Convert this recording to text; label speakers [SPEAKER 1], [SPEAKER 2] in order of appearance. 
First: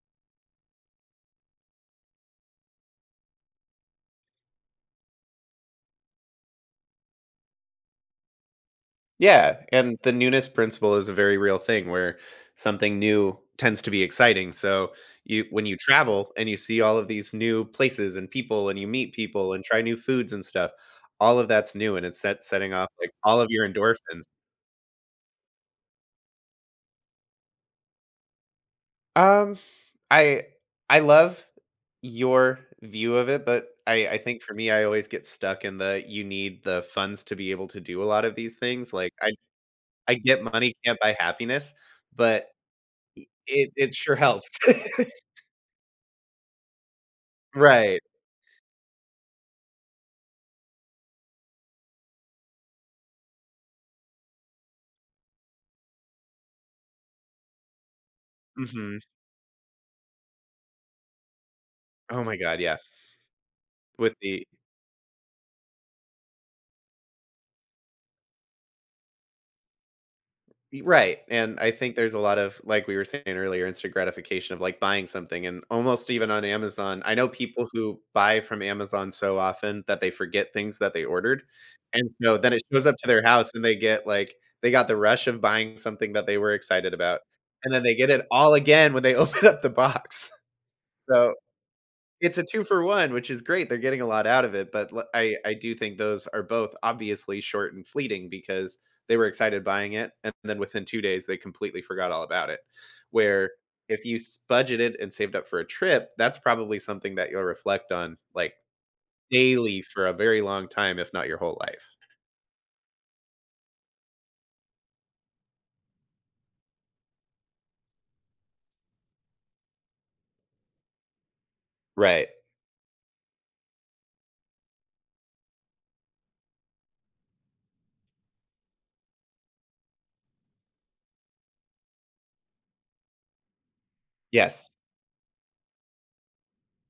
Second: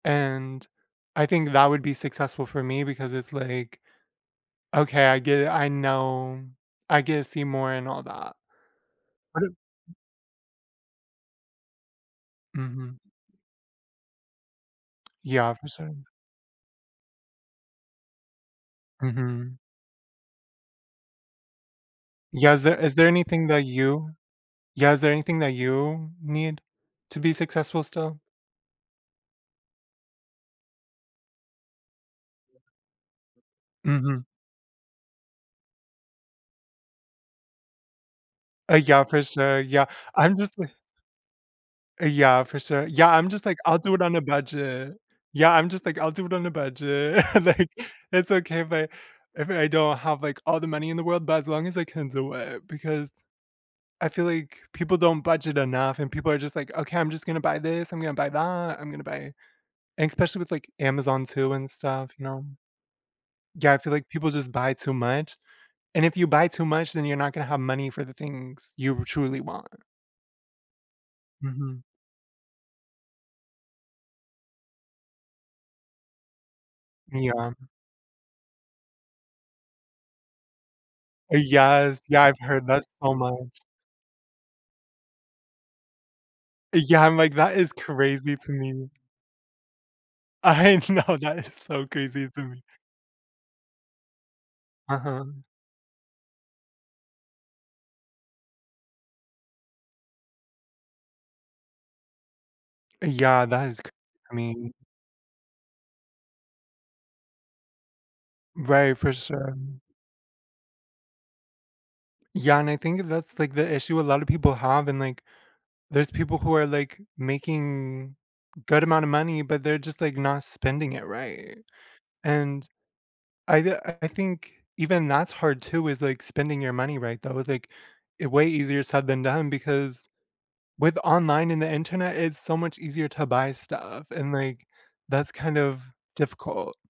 [SPEAKER 1] And I think that would be successful for me because it's like, "Okay, I get it, I know. I get see more and all that."
[SPEAKER 2] Yeah,
[SPEAKER 1] [unintelligible]
[SPEAKER 2] and the newness principle is a very real thing where, something
[SPEAKER 1] Mhm.
[SPEAKER 2] new tends to be exciting. So, you
[SPEAKER 1] Yeah,
[SPEAKER 2] when
[SPEAKER 1] for
[SPEAKER 2] you
[SPEAKER 1] certain.
[SPEAKER 2] travel and you see all of these new places and people and you meet people
[SPEAKER 1] Mhm.
[SPEAKER 2] and try new foods and stuff, all of that's new, and it's set
[SPEAKER 1] Yeah, is
[SPEAKER 2] setting
[SPEAKER 1] there
[SPEAKER 2] off,
[SPEAKER 1] is there
[SPEAKER 2] like, all of
[SPEAKER 1] anything that
[SPEAKER 2] your
[SPEAKER 1] you
[SPEAKER 2] endorphins.
[SPEAKER 1] yeah is there anything that you need to be successful still?
[SPEAKER 2] Um, I I love your view of it, but I I
[SPEAKER 1] Mhm.
[SPEAKER 2] think for me, I always get stuck in the, "You need the funds to be able to do a lot of these
[SPEAKER 1] Uh,
[SPEAKER 2] things,"
[SPEAKER 1] yeah,
[SPEAKER 2] like,
[SPEAKER 1] for
[SPEAKER 2] I
[SPEAKER 1] sure. Yeah,
[SPEAKER 2] I
[SPEAKER 1] I'm
[SPEAKER 2] get
[SPEAKER 1] just li
[SPEAKER 2] money can't buy happiness,
[SPEAKER 1] Uh, yeah,
[SPEAKER 2] but
[SPEAKER 1] for sure. Yeah, I'm just like,
[SPEAKER 2] e it
[SPEAKER 1] "I'll do
[SPEAKER 2] it
[SPEAKER 1] it on
[SPEAKER 2] sure
[SPEAKER 1] a
[SPEAKER 2] helps.
[SPEAKER 1] budget." Yeah, I'm just like, "I'll do it on a budget." Like,
[SPEAKER 2] Right.
[SPEAKER 1] it's okay if I if I don't have, like, all the money in the world, but as long as I can do it. Because I feel like, people don't budget enough and people are just like, "Okay, I'm just gonna buy this, I'm gonna buy that, I'm
[SPEAKER 2] Mhm.
[SPEAKER 1] gonna buy" and especially with, like, Amazon too and stuff, you
[SPEAKER 2] Oh my
[SPEAKER 1] know?
[SPEAKER 2] god, yeah.
[SPEAKER 1] Yeah, I feel like
[SPEAKER 2] With
[SPEAKER 1] people
[SPEAKER 2] the
[SPEAKER 1] just buy too much, and if you buy too much, then you're not gonna have money for the things you truly want.
[SPEAKER 2] Y right, and I
[SPEAKER 1] Mhm.
[SPEAKER 2] think there's a lot of like we were saying earlier, instant gratification of, like, buying something, and almost even on Amazon. I know
[SPEAKER 1] Yeah.
[SPEAKER 2] people who buy from Amazon so often that they forget things that they
[SPEAKER 1] Eh,
[SPEAKER 2] ordered,
[SPEAKER 1] yes,
[SPEAKER 2] and
[SPEAKER 1] yeah,
[SPEAKER 2] so
[SPEAKER 1] I've
[SPEAKER 2] then it
[SPEAKER 1] heard that
[SPEAKER 2] goes up to
[SPEAKER 1] so
[SPEAKER 2] their house,
[SPEAKER 1] much.
[SPEAKER 2] and they get, like, they got the rush of buying something that they were
[SPEAKER 1] Eh,
[SPEAKER 2] excited
[SPEAKER 1] yeah, I'm
[SPEAKER 2] about,
[SPEAKER 1] like that
[SPEAKER 2] and
[SPEAKER 1] is
[SPEAKER 2] then they get it
[SPEAKER 1] crazy to
[SPEAKER 2] all
[SPEAKER 1] me.
[SPEAKER 2] again when they open up the box.
[SPEAKER 1] I know,
[SPEAKER 2] So,
[SPEAKER 1] that is so crazy
[SPEAKER 2] it's
[SPEAKER 1] to
[SPEAKER 2] a
[SPEAKER 1] me.
[SPEAKER 2] 2 for 1, which is great. They're getting a lot out of it, but, l I
[SPEAKER 1] Uh-huh.
[SPEAKER 2] I do think those are both obviously short and fleeting because they were excited buying it, and then within 2 days, they completely forgot all about it.
[SPEAKER 1] Yeah,
[SPEAKER 2] Where
[SPEAKER 1] that is c
[SPEAKER 2] if you
[SPEAKER 1] I
[SPEAKER 2] s
[SPEAKER 1] mean
[SPEAKER 2] budgeted and saved up for a trip, that's probably something that you'll reflect on, like,
[SPEAKER 1] Right, for sure.
[SPEAKER 2] daily for a very long time, if not your whole life.
[SPEAKER 1] Yeah, and I think that's, like, the issue a lot of people have and, like, there's people who are, like, making, good amount of money, but they're just, like, not spending it right,
[SPEAKER 2] Right.
[SPEAKER 1] and I ju I think even that's hard too is, like, spending your money right though, like, way easier said than done because, with online and the Internet, it's so much easier to buy stuff, and, like,
[SPEAKER 2] Yes.
[SPEAKER 1] that's kind of difficult.